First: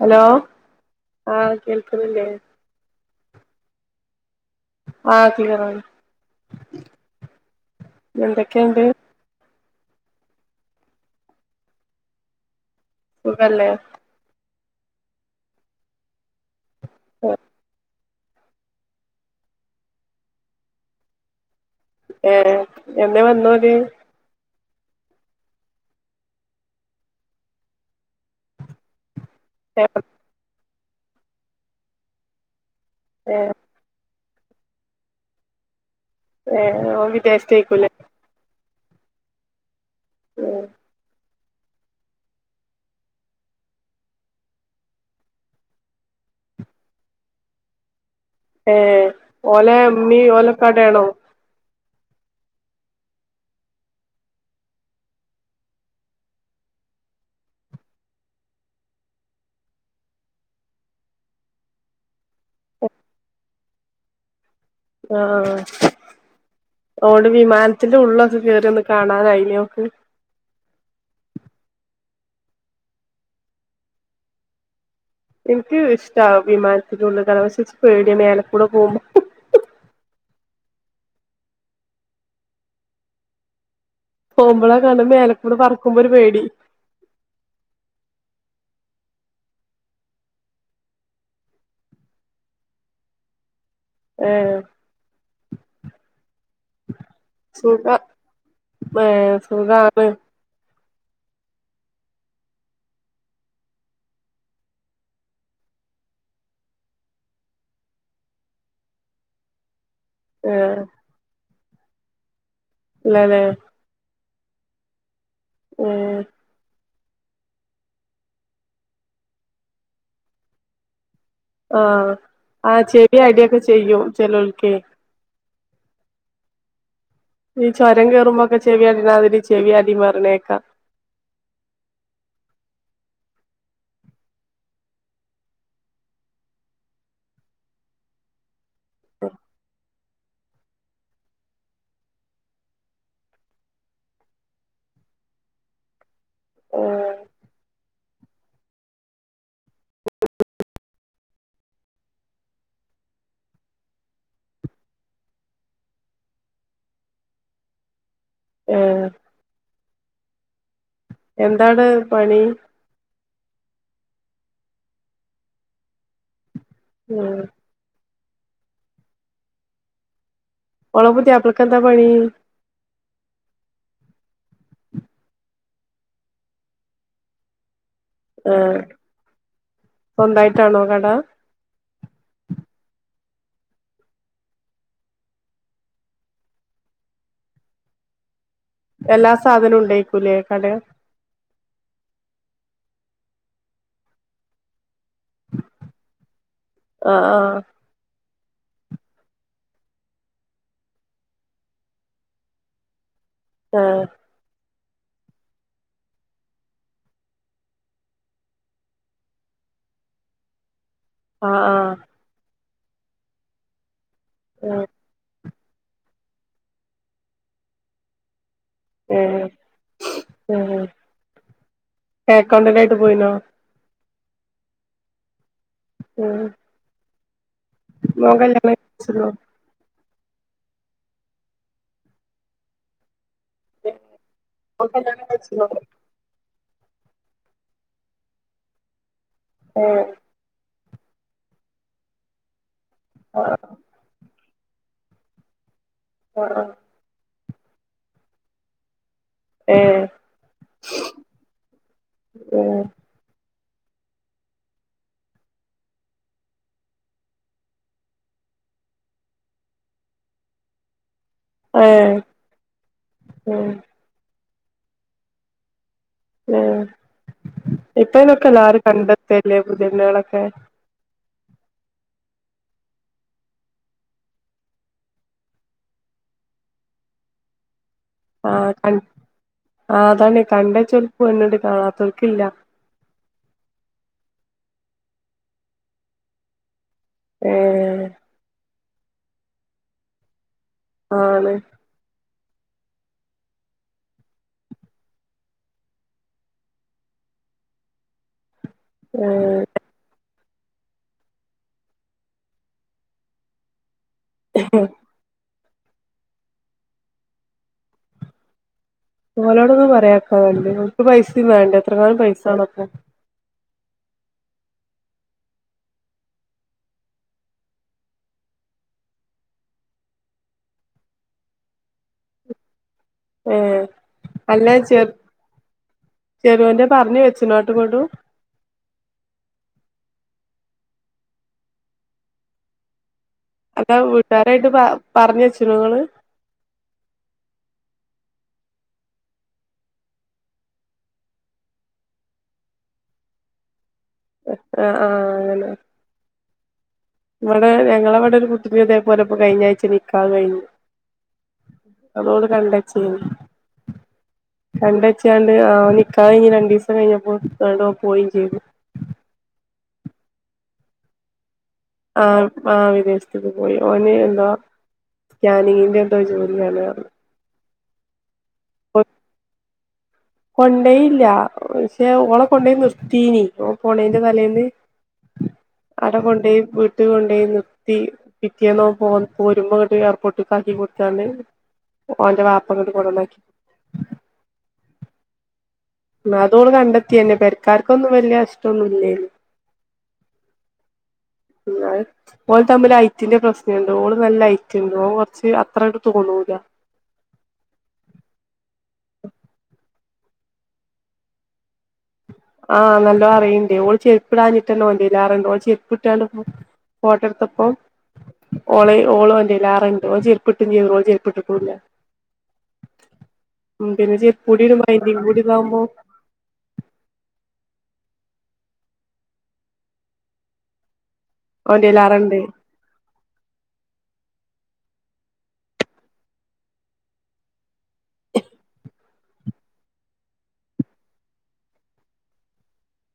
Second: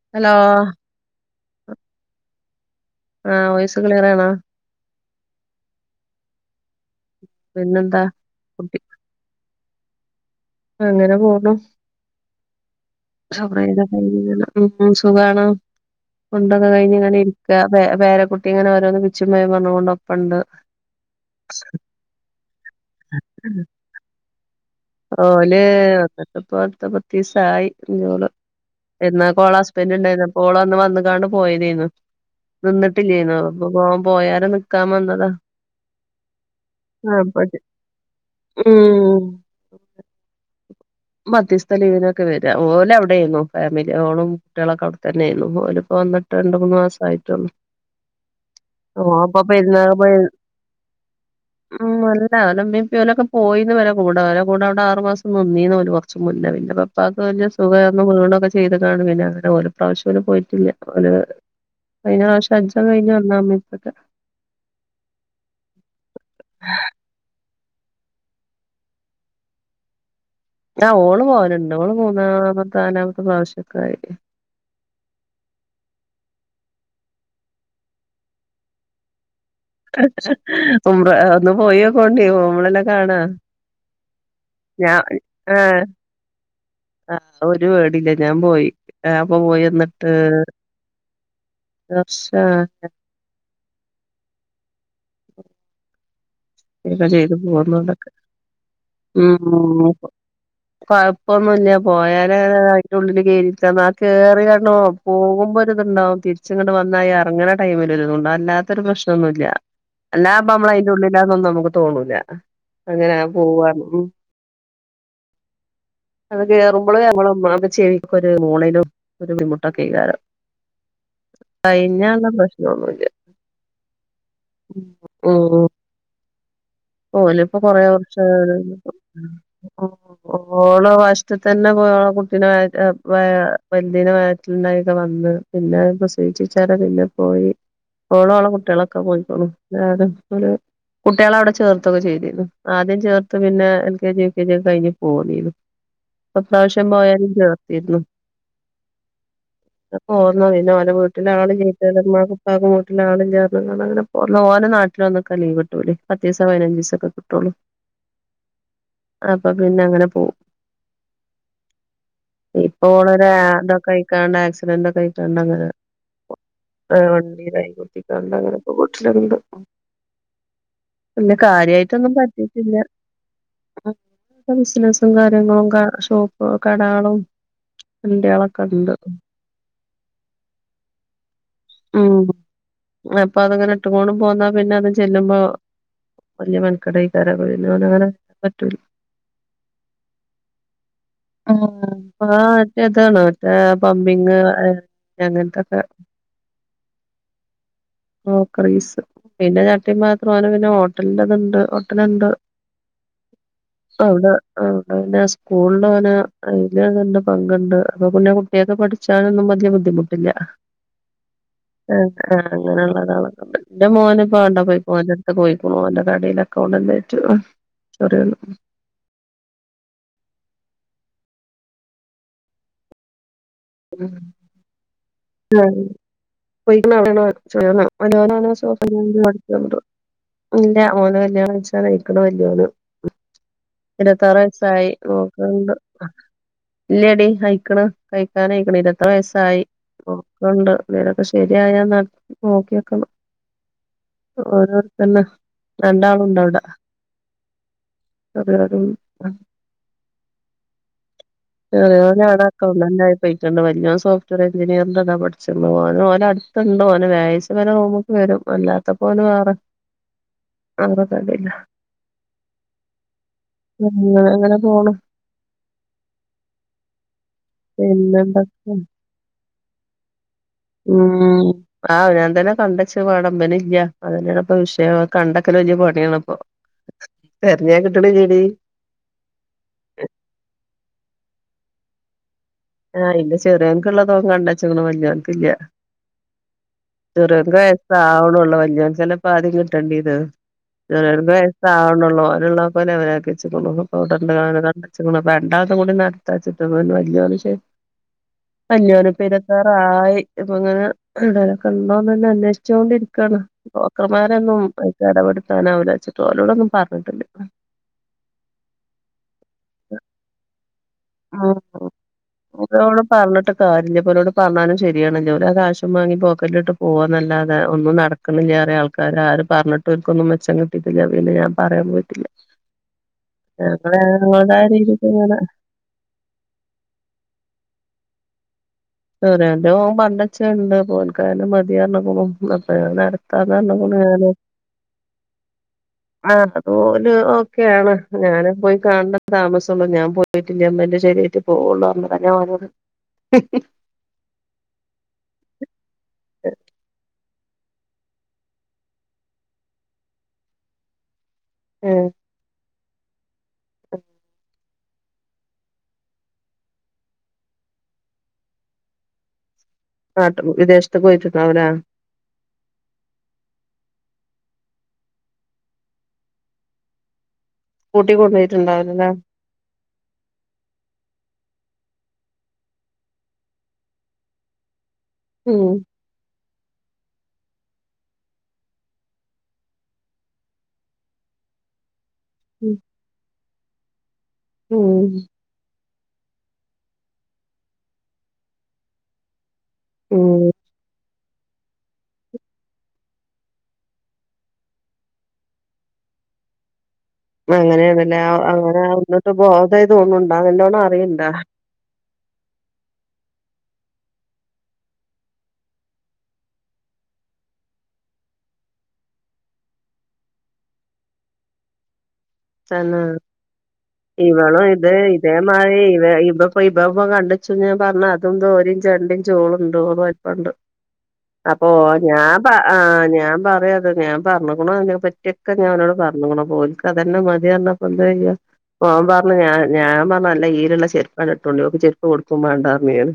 Hello ആ! കേൾക്കുന്നില്ലേ? ആവോയ്‌സ് ക്‌ളാരാണോ? ആഹ് ക്ലിയറാണ് പിന്നെന്താ കുട്ടി എന്തൊക്കെയുണ്ട് അങ്ങനെ പോണ സുഖല്ലേ [unintelligible] ഉഉ സുഖമാണോ? ക്കെ കഴിഞ്ഞ് ഇങ്ങനെ ഇരിക പേര പേരക്കുട്ടി കുട്ടി ഇങ്ങനെ ഓരോന്ന് പിച്ചിം പയിം പറഞ്ഞ് കൊണ്ട് കൊണ്ടൊപ്പ ഇണ്ട് ഏ എന്നെ വന്നോര് ഓല് ഒക്കപ്പോ അടുത്ത പത്തീസായി [unintelligible] പെരുനാൾക് അപ്പോള ഏ ഹസ്ബൻഡ് ഉണ്ടായിരുന്നു അപ്പോളന്ന് വന്ന കാണ്ട് പോയരരുന്നു നിന്നിട്ടില്ലരുന്നു ഏ അപ്പ- പോയരെ നിക്കാൻ വന്നതാ ഏ ഓൻ അപ്പൊ വിദേശത്തേക്കൂല ഉം ഏ ന് പത്തീസ്തേ ലീവനൊക്കെ വരാ ഓലെ അവിടെന്നു ഫാമിലി ഓളും കുട്ടികളൊക്കെ അവിടെത്തന്നെന്നു ഓല്പ്പ വ ട്ട് രണ്ട് മൂന്ന് മാസ ആട്ടുള്ളൂ ഏ ഓലമ്മീ ഓലക്കാടണോ? ഉം അല്ല ഒലെമ്മീ ഇപ്പിമ് ലൊക്കെ പോയിന്നു ഒലെ കൂടെ ഒലെ കൂടെ അവിടെ ആറുമാസം നിന്നീന്ന് ഓല് കുറച്ച് മുന്നേപിന്നെപ്പ വലിയ സുഖംന്നു വീണൊക്കെ ചെയ്ത് കാണ്ട് പിന്നെ അങ്ങനെ ഒരു പ്രാവശ്യംഓല് പോയിട്ടില്ല ഓല് കഴിഞ്ഞ പ്രാവശം ഹജ്ജക്കെ കഴിഞ്ഞ് വന്നാഇമ്മിമ് ഇപ്പിക്കേ ആ ഓട് വി മ അത്തിന്റെ ഉള്ളൊക്കെ കേറി ഒന്ന് കാണാനയി ഓക് അ ഓള് പോലുണ്ട് ഓള് മൂന്നാമത്തെ നാലാമത്തെ പ്രാവശ്യക്കയി എനിക്ക് ഇഷ്ട വിമാനത്തിനുള്ളിൽ കേറാൻ പക്ഷെ ഇച്ച് പേടിയാ മേലേക്കൂടെപോവുമ്പോ [unintelligible] ഉംറ ഒന്ന് പോയിക്കോണ്ടി പോവുമ്പാലല്ലേ കാണാ പോമ്പളെ കാണാ മേലക്കൂട് പറക്കുമ്പോ ഒരു പേടി അ ഒരു പേടില്ല ഞാൻ പോയി ണപ്പാപോയിന്നിട്ട് ഒരുവർഷ ഹെ [inaudible] ഇക്കെ ചെയ്ത് പോന്നു സുഖ അവിടെക്കെ ഏ ഉം സുഖാണ് കൊഴപ്പൊന്നുല്ല പോയാല് അതി ഉള്ളില് കേയറിട്ടന്ന കേറേ ണോ പോകുമ്പോ രു ണ്ടാവും തിരിച്ങ്ങണ്ട് വന്നായിൽ ഇറങ്ങുന്ന ടമിൽരു ത് ണ്ടോ അല്ലാത്തരു പ്രശ്നന്നുമല്ല അല്ലാപ്പ ഏ നമ്മൾ അയിന്റെള്ളിലാന്നൊന്നും നമുക്ക് തോന്നൂല അങ്ങനെ ഇല്ലല്ലേ പോവാ മ് ഏ അതൊക്കെെയറ നമ്മള് നമ്മള ചേവിൊക്കെ ഒരു മോളനും ഒരു ബിമുട്ടൊക്കെ ചെയ്താരോ ആഹ് കഴഞ്ഞുള്ള ആഹ് പ്രശ്നൊന്നുമല്ല ചെവി അടിയൊക്കെ ചെയ്യും ചെലോൽക്കെ ഉ പോഓല ഇപ്പോൊ ഈ കൊറേ ചൊരം വർഷ കേറുമ്പോക്കെ ചെവിയടിണാതിരി ചെവി അടിം പറിണേക്കാ ഓളോ വഷത്ത തന്നെ പോയ ഓള കുട്ടീ വ വലുദിന വയറ്റിലുണ്ടായിൊക്കെ വന്ന് പിന്നെ സീക്ഷിിച്ചാല പിന്നെ പോയി ഓളോഓള കുട്ടികളൊക്കെ പോയിക്കോുല്ല കുട്ടികള അവിടെ ചേർത്ത് ഇത്തൊക്കെ ചെയ്തിരുന്നു ആദ്യം ചേർത്ത് പിന്നെ L K G V K G ഒക്കെ കഴിഞ്ഞു പോന്നിരുന്നു ഇപ്പൊ പ്രാവശ്യം പോയാലും ചേർത്തിരുന്നു പോഓർന്നോ പിന്നെ ഓ വീട്ടില ആള് ചമാപ്പാകും വീട്ടില ആളും ചേർന്നങ്ങനെ പോഓന നാട്ടിൽ ഒന്നൊക്കെീവ് കട്ടൂല അത്യാം പതിനഞ്ച് ദിവസം ഒക്കെ കിട്ടുവൊള്ളൂ ഏഹ് അപ്പോ പിന്നെ അങ്ങനെ എന്താണ് പണി ഇപ്പോൾ ഒരു ആ ക്കെ കഴിക്കാണ്ട് ആക്സിഡന്റ് ഒക്കെ ആയിക്കൊണ്ട്ങ്ങനെ ഉം വണ്ടീടെ അതോണ്ടങ്ങനെ ഇപ്പൊ വീട്ടിലൊണ്ട് ഓളെ പിന്നെ പുതിയാപ്ലക്കെന്താ പണി കാര്യവായിട്ടൊന്നും പറ്റീട്ടില്ല ബിസിനസും കാര്യങ്ങളും ഷോപ്പ് കടകളും ആഹ് എന്റെയാളൊക്കണ്ട് സ്വന്തായിട്ടാണോ കട ഉം അപ്പൊ അതങ്ങനെ ഇട്ടുകൂടെം പോന്നാ പിന്നെ അതും ചെല്ലുമ്പോ വല്യ മെൻകട് അയ്ക്കാരം എല്ലാ സാധനവും ഉണ്ടേക്കൂലേ കട [unintelligible] എതാണോ മറ്റേ പമ്പിങ് അങ്ങനത്തൊക്കെ ആഹ് ക്രോക്കറീസ് പിന്നെ ചട്ടിയും പാത്രം പിന്നെ ഹോട്ടലിന്റെതുണ്ട് ഹോട്ടലുണ്ട് ആഹ് അവടെ ആഹ് പിന്നെ സ്കൂളിൽ അവനെ അതില് തന്നെ പങ്കുണ്ട് അപ്പൊ പിന്നെ കുട്ടിയളൊക്കെ പഠിച്ചാലൊന്നും വലിയ ബുദ്ധി ബുദ്ധിമുട്ടില്ല ആഹ് ആഹ് അങ്ങനെയുള്ളതാളൊക്ക എന്റെ മോന് ഇപ്പ ആണ്ട ആഹ് പോയി ആഹ് പോയിക്കണോ ഓന്റെ കടേൽ അക്കൗണ്ടന്റ് ആയിട്ട് ആഹ് അക്കൗണ്ടൻ്റായിട്ട് പോയിനോ ഉം ആഹ് ഉം പോയിക്കണ് മോൻ കല്യാണം കഴിച്ചിനോ [unintelligible] ഇല്ല ഓന് കല്യണാലോചിച്ചാൻ അയ്ക്ക്ണ് ഇരുപത്താറ് മോൻ വയസായി കല്യാണം നോക്കണ് കഴിച്ചിനോ ണ്ട് ഇല്ലടി അയിക്കണ് കഴിക്കാൻയിക്കണ് ഇരുപത്താറ് വയസ്സായി ഏഹ് നോക്കണണ്ട് അങ്ങൊക്കെ ശരിയായാ നോക്കിയോക്കണം [unintelligible] ഓരോത്തന്നെ ആഹ് രണ്ടാളുണ്ടവിടാ ആഹ് [unintelligible] ഏഹ് ഏഹ് അക്കൗണ്ടന്റെ ആയിപ്പോയി ഞാൻ സോഫ്റ്റ്വെയർ എഞ്ചിനിയയറിൻ്ാ പഠിച്ചോല അടുുണ്ടോ അവന വാച്ച വല നോമുക്ക് വരും വല്ലാത്ത പോലും ആറ് ഏഹ് ഉം അങ്ങനെ പോണ് ആ ഇപ്പേനൊക്കെ പിന്നെന്തൊക്കെ എല്ലാവരും കണ്ടെത്തല്ലേ പുധനികളൊക്കെ ഉമ് ആഹ് അവനോൻതന്നെ കണ്ടേച്ചു വേണം പിന്നെ ഇല്ല അതന്നെയാണപ്പ വിഷയം ആ കണ്ടക്കറിഞ്ഞും [unintelligible] ആ ക ആ അതാണ് കണ്ടെ ചോൽപ്പ് വരുന്നുണ്ട് കാണാത്തോർക്കില്ല ആഹ് ഇന്ന് ചെറിയതിങ്ങക്കുള്ളത് കണ്ടേച്ച്ക്ക്ണ് വല്യവർക്കില്ല ചെറിയങ്ങക്ക് വയസ് ഏഹ് ആവണെ ഒള്ളു വല്ല്യവന് പാതി ഇരുപത്തി രണ്ടിൽ കേറും ചെറിയതിങ്ങക്ക് ആണ് വയസ് ആവണെ ഒള്ളു [unintelligible] അഞ്ഞൂറ് ഏഹ് പേരെത്താറായി ഇപ്പൊ ഇങ്ങനെഎന്തൊലും ഒക്കെ ഉണ്ടോന്ന് തന്നെ അന്വേഷിച്ചോണ്ടിരിക്കുവയാണ് ചെറുക്കന്മാരെയൊന്നും അതിൽ ഇടപെടുത്താൻ ആവില്ല അവലോടൊന്നും പറഞ്ഞിട്ടുണ്ട് ഓനോട് ഒന്ന് പറഞ്ഞേക്കാവോ [unintelligible] പറഞ്ഞിട്ട് [unintelligible] പറഞ്ഞാലും [unintelligible] ശരിയണല്ലോ അത് കാശം വാങ്ങി പോക്കറ്റിലിട്ട് പോവാൻന്നല്ലാതെ ഒന്നും നടക്കണില്ല വേറെ ആൾക്കാര് ആര് പറഞ്ഞിട്ട് എനിക്കൊന്നും മെച്ചം കിട്ടിയിട്ടില്ല പിന്നെ ഞാൻ പറയാൻ പോയിട്ടില്ല ഏഹ് ഞങ്ങ ഞങ്ങളുടേതായ അല്ല ചെ രീതിക്കങ്ങന്നെ ചെറിയോന്റെ പറഞ്ഞു വെച്ചനോ അങ്ങോട്ടുമിങ്ങോട്ടും [unintelligible] അതാ പറഞ്ഞ്ക്ക്ണു ഞാന് വീട്ടുകാരായിട്ട് പ പറഞ്ഞച്ചുണോങ്ങള് ആ അതോല് ഓക്കെയണ് ഞാനും പോയി കാണേണ്ട താമസംള്ളു ഞാൻ പോയിട്ടില്ലേ അമ്മ എന്റെ ശരിയിട്ട പോവള്ളു പറഞ്ഞതാ ഞാൻ ഒന്നോട് [inaudible] ആഹ് ഹാ ആ അങ്ങനെ ശ [unintelligible] ഇവിടെ ഞങ്ങളടെ ഒരു കുട്ടി ഇതേപോലെ ഇപ്പോ കഴിഞ്ഞഴ്ച്ച നിക്കാഹ് കഴിഞ്ഞു ഏഹ് അതോള് കണ്ടേച്ചീനി [inaudible] കണ്ടച്ചാണ്ട് ആ നിക്കാഹ് കഴിഞ് രണ്ടീസം കഴിഞ്ഞപ്പോ പോയിം ചെയ്തു ആട്ട വിദേശത്ത പോയത് അവരാ ആ ആ വിദേശത്തേക്ക് പോയി ഓന് എന്താ സ്കാനിങ്ങിന്റെ ന്റെ ഒക്കെ ജോലിയാണ് പ കൂട്ടി കൊണ്ടോയിട്ടുണ്ടായില്ലല്ലേ കൊണ്ടോയില്ല പക്ഷെ ഓളെ കൊണ്ടോയി നിർത്തീനി ഓൻ പൊണേന്റെ തലേന്ന് ഉം അട കൊണ്ടേയി വീട്ട കൊണ്ടയി നിത്തി പിറ്റേന്ന് പോ പോരുമ്പോങ്ങോട്ട് എയർപോർട്ടിക് ആക്കി കൊടുത്താണ്ട് ഓന്റെ വാപ്പ ഉം ഇങ്ങോട്ട് കൊണ്ടന്നാക്കി ഉം ആ അതോട് കണ്ടെത്തിയന്നെ പെരക്കാാര്ക്കൊന്നും വല്ല്യ ഇഷ്ട്ടൊന്നുല്ല്യാന്ന് ഉം പിന്ന ഓൾ തമ്മിൽ ഹൈറ്റ് ൻ്റെയും പ്രശ്നണ്ട് ഓള് നല്ല ഹൈറ്റ് ഉണ്ട് ഓൻ കൊറച്ച് അത്ര ട്ട് തോന്നൂല [inaudible] അങ്ങനെയണ്ല്ലേ അങ്ങനെ ഒന്നിട്ട് ബോതായി തോന്നണ്ടോ ന്നല്ലോണം അറിയിണ്ട ആ നല്ലോണ്ണം അറയിണ്ട് ഓള് ചെരുപ്പിടാഞ്ഞിട്ടന്നോ വല്ലാറുണ്ട് ഓൻ ചെരിപ്പിട്ടുല്പോ ഫോട്ടടുത്തപ്പം ഓള ഓളല്ലറണ്ട് ഓൾ ചെരിപ്പിട്ടും ചെയ്ത് ഓൻ ചെരിപ്പിട്ടുല്ല്യ തന്നെ ഇവളും ചെരുപ്പൂടിടുമ്പോ ഇതേ അയിന്റിം ഇതേ കൂടി മാറി ഇതാവുമ്പോ ഇവ ഇവ പ്പ ഉ്പ കണ്ടിച്ചു ഞാൻ പറഞ്ഞ അതും ഒരു ഒരിഞ്ച് രണ്ടിഞ്ച് ഓൾ വലിപ്പം ഉണ്ട് അപ്പൊ ഓൻ ഞാൻ ഓന്റെയ്ലാറണ്ട് പ ആ ഞാൻ പറയാത് ഞാൻ പറഞ്ഞു െ [unintelligible] പറ്റിയൊക്കെ ഞാൻോട് പറഞ്ഞിക്കുണു അപ്പം ഓൽക്ക് അതന്നെ മതി പറഞ്ഞാപ്പോ എന്ത ചെയ്യാം ഓൻ പറഞ്ഞ് ഞാൻ ഞാൻ പറഞ്ഞല്ല ഹില്ലുള്ള ചെരുപ്പാണ് ഇട്ടണ്ടോക്ക് ഓൾ ക്ക് ചെരുപ്പ് കൊടുക്കുമാണ്ടറഞ്ഞ് ഞാന്.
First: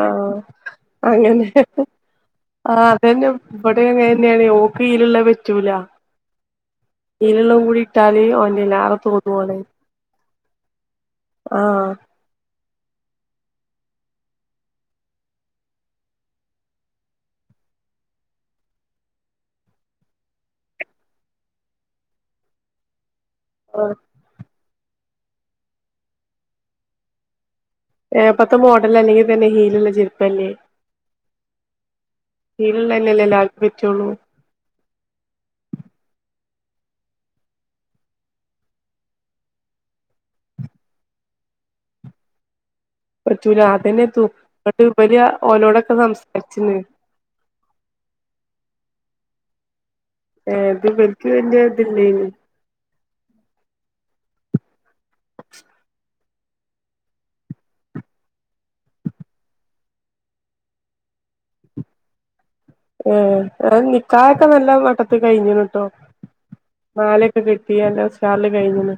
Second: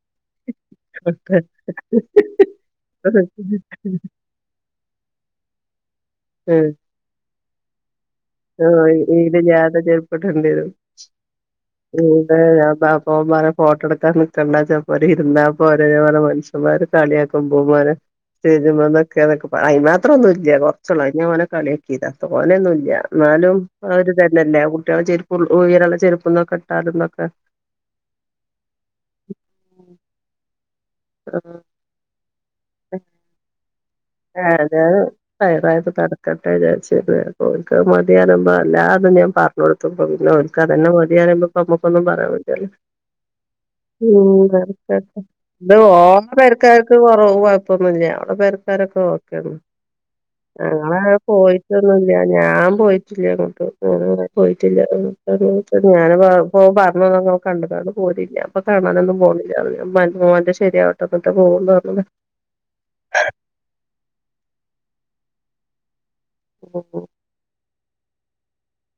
ആഹ അങ്ങനെ ആ അതന്നെ ഇവിടെ അങ്ങനെ തന്നെയാണ് ഓക്ക് യിലുള്ളത് പറ്റൂല ഉം ഈല്ള്ളതും കൂടി ഇട്ടാല് ഓന്റെയ്ലാറെ തോന്നു ഓള് ഹീലില്ലാത്ത ചെരുപ്പിടേണ്ടി വരും ആഹ് ഉം താ ഞ പാപ്പമാ ഫോട്ടോ എടുക്കാൻ നിക്കണ്ട ചിലപ്പോര് ഇരുന്നാപ്പോറീ ഞാൻ പറയ മനുഷ്യമാര് കളിയാക്കുമ്പോ [inaudible] മാത്രം ഒന്നും ഇല്ല കുറ ഓനെ കളിയൊക്കിതാ തോനെ ഒന്നുല്ല്യ എന്നാലും ആ ആഹ് ഒരുതനല്ലേ കു കുട്ട്യാളെ ചെരുപ്പും ഉയരള്ള ചെരുപ്പൊന്നൊക്കെ ഇട്ടാലൊന്നൊക്കെ ഏ പത്തെ മോഡൽ അല്ലെങ്കിൽ തന്നെ ഹീലുള്ള ചെരുപ്പല്ലേ ഹീലുള്ളന്നെല്ലേ എല്ലാക്കും ഇഷ്ടം ആ [unintelligible] സൈഡ് ആയിട്ട് നടക്ക ഞാൻ വിചാരിച്ച് ഓൾക്ക്‌ മതിയാനുമ അല്ലാതും ഞാൻ പറഞ്ഞുകൊടുത്തേക്ക്ണ് പിന്നെ ഒക്ക് അതന്നെ മതിയ പിന്നെ ഇപ്പോ നമുക്കൊന്നും പറയാൻ പറ്റില്ലല്ലോ പറ്റൂല അതന്നെ തു ന്നട്ട് ഇവല് ഓലോടൊക്കെ [unintelligible] സംസാരിച്ച്ണ് പെരക്കാർക്ക് കൊറവ് കൊഴപ്പൊന്ന ഇല്ല്യ [unintelligible] പെര്ക്കാരൊക്കെ ഓക്കേണ്. ഏത് ഞങ്ങള് ഇവൽക്ക് വല്യ പോയിട്ടൊന്നൂല്ല്യ ഇതില്ലേനി ഞാൻ പോയി [unintelligible] കണ്ട്ക്കാണ്ട് പോ തില്ല്യ അപ്പൊ കാണാനൊന്നും പോണില്ല ഹ് മ് ന്റെ മോന്റെ ശരിയാവട്ടെ ന്നിട്ട് പോവുന്ന്. [unintelligible] ഏ നിക്കാഒക്കെ നല്ല മട്ടത്ത് കയിഞ്ഞ്ണ് ട്ടൊ. ഉം മാലൊക്കെ കെട്ടി നല്ല ഉഷാർല് കഴിഞ്ണ്.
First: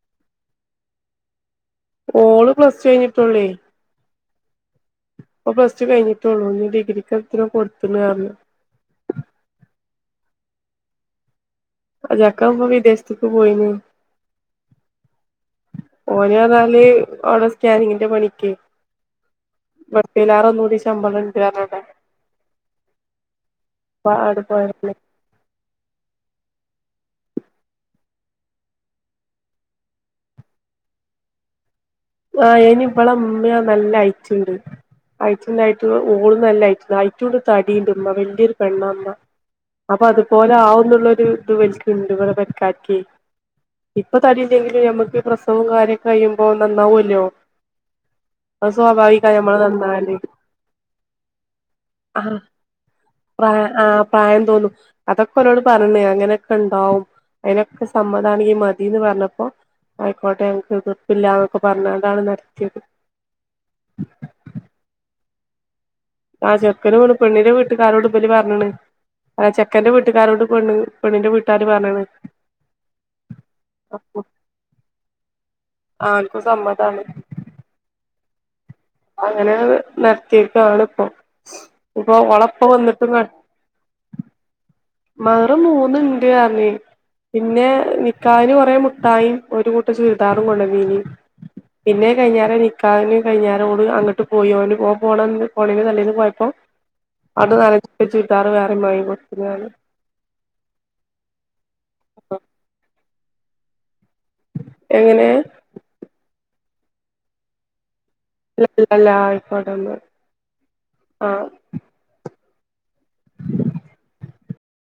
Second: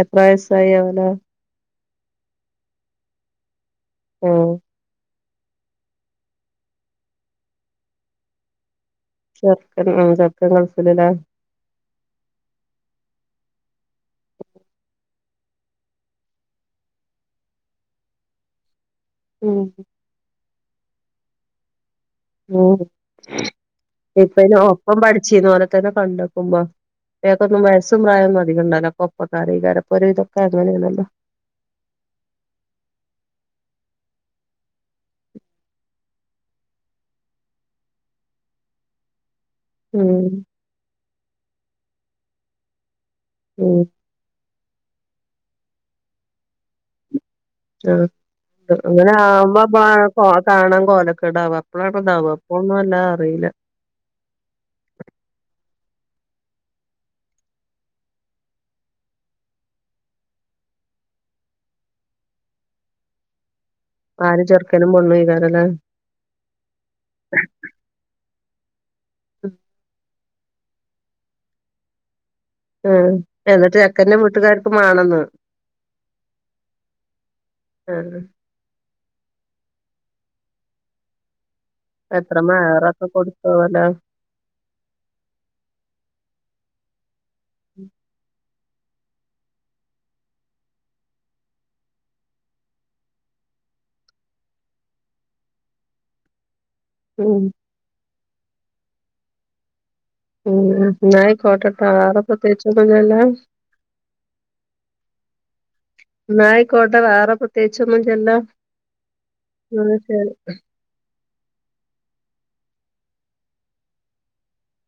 എത്ര വയസ്സായി അവന്? ഓള് പ്ലസ് ടു കഴിഞ്ഞിട്ടുള്ളേ. ഹ്മ്. ഇപ്പ പ്ലസ് ടു കഴിഞ്ഞിട്ടുള്ളൂ ഇനി ഡിഗ്രിക്കെത്തിനോ കൊടുത്ത്ണ് അറഞ്. ചെർക്കൻ ആ ചെർക്കൻ ഗൾഫിൽ ലെ. ആ ചെക്കൻ പ്പം വിദേശത്ത്ക്ക് പോയിണ്. ഓന് [unintelligible] അഉടെ സ്കാനിങ്ങിന്റെ പണിക്ക്. ഉം മറ്റിലേറെ ഒന്നുടെ ശമ്പളണ്ട് ന്നറിഞ് അഉടെ. ഉം ഇപ്പ ആടെ അയിന് പോയതാണ് ഒപ്പം പഠിച്ചിനോൽത്തന്നെ കണ്ട ഇപ്പ മർ ട്ട്യാക്കൊന്നും വയസ്സും പ്രായൊന്നും അധികണ്ടാവൂല ഒക്കെ ഒപ്പകാ രേക്കാരം ഇപ്പൊ ഒരുവിദൊക്കെ അങ്ങനേണല്ലോ. [inaudible] ആ അയിന് ഇവളമ്മീം നല്ല അയിറ്റ്ണ്ട്. ഐറ്റ്ണ്ടായിട്ട് ഓള് നല്ല ഐറ്റ്‌ ഐറ്റുണ്ട് തടീണ്ട് മ്മ വല്യൊരു പെണ്ണ മ്മ. അപ്പൊ ഉം അതുപോലെ ആവുന്നുള്ളൊരു ഇത് ഇവൽക്ണ്ട് ഇവളെ പേരക്കര്ക്കെ ഉം ഇപ്പ തടി അല്ലെങ്കിലും ഞമ്മക്ക് പ്രസവും കാര്യൊക്കെ കയിയുമ്പോ നന്നാവൊല്ലോ. ആഹ്. [unintelligible] അങ്ങനെ ആവുമ്പോഅപ്പൊ ആ നന്നാവല് കൊ കാണാൻ കോലക്കെടാവ അപ്പളാ ഇതാവ ഇപ്പൊന്നു വല്ലാ അറീ അ ആ പ്രായം തോന്നും അതൊക്കെ ഒരോട് പ പറഞ് അങ്ങനൊക്കെ ഉണ്ടാവും അതിനൊക്കെ സമ്മതാണെങ്കി മതീന്ന് പറഞ്ഞപ്പോ. ആയിക്കോട്ടെ ഞങ്ങക്ക് എതിർപ്പില്ലന്നൊക്കെ പറഞ്ഞണ്ടാണ് നടത്തിയത്. ആര് ചെറുക്കനും പെണ്ണു ഏക്കാരല്ലേ? ആ ചെർക്കന് [unintelligible] പെണ്ണിന്റെ വീട്ടുകാരോട് ഇബല് പറഞ്ഞണ് ചെക്കൻന്റെ വീട്ടുകാരോട് പെണ്ണ് പെണ്ണിന്റെ വീട്ടേര് പറഞ്ണ്. എ എന്നിട്ട് ചെക്കൻറെ വീട്ടുകാര്ക്ക് മാണെന്ന്. ആൾക്കു സമ്മതാണ്. ആഹ് അങ്ങനെ ഹ് നിർത്തീകാണിപ്പോ. ഇപ്പൊ എത്ര ഓളപ്പ വന്നിട്ട് മഹറൊക്കെ നട് കൊടുത്തോലോ മഅറ് മൂന്നിണ്ട് റ്ഞ് പിന്നെ നിക്കഇന് പ മുട്ടായും ഒരു കൂട്ട് ചുര്ദാറും കൊണ്ടന്നീനി. പിന്നെ അത്‌ കഴിഞാരേ നിക്കാഇന് കഴിഞ്ഞാരെ ഓള് അങ്ങട്ട് പോയി ഓൻ ഓന് പോണന്ന് [unintelligible] തലേന്ന് പോയപ്പോ. ഉം [unintelligible] വേറിം മാങ്ങി കൊടുത്ക്ണ് [unintelligible] ഉം ന്നായിക്കോട്ട ട്ട വേറെ പ്രത്യച്ചൊന്നും ല്ലല്ലോ. എങ്ങനെ? ക്കോട്ടെ വേറെ പ്രത്യേച്ചൊ ല്യല്ലോ അല്ല അല്ല ന്ന ആയിക്കോട്ടെന്നാ ശരി. ആഹ്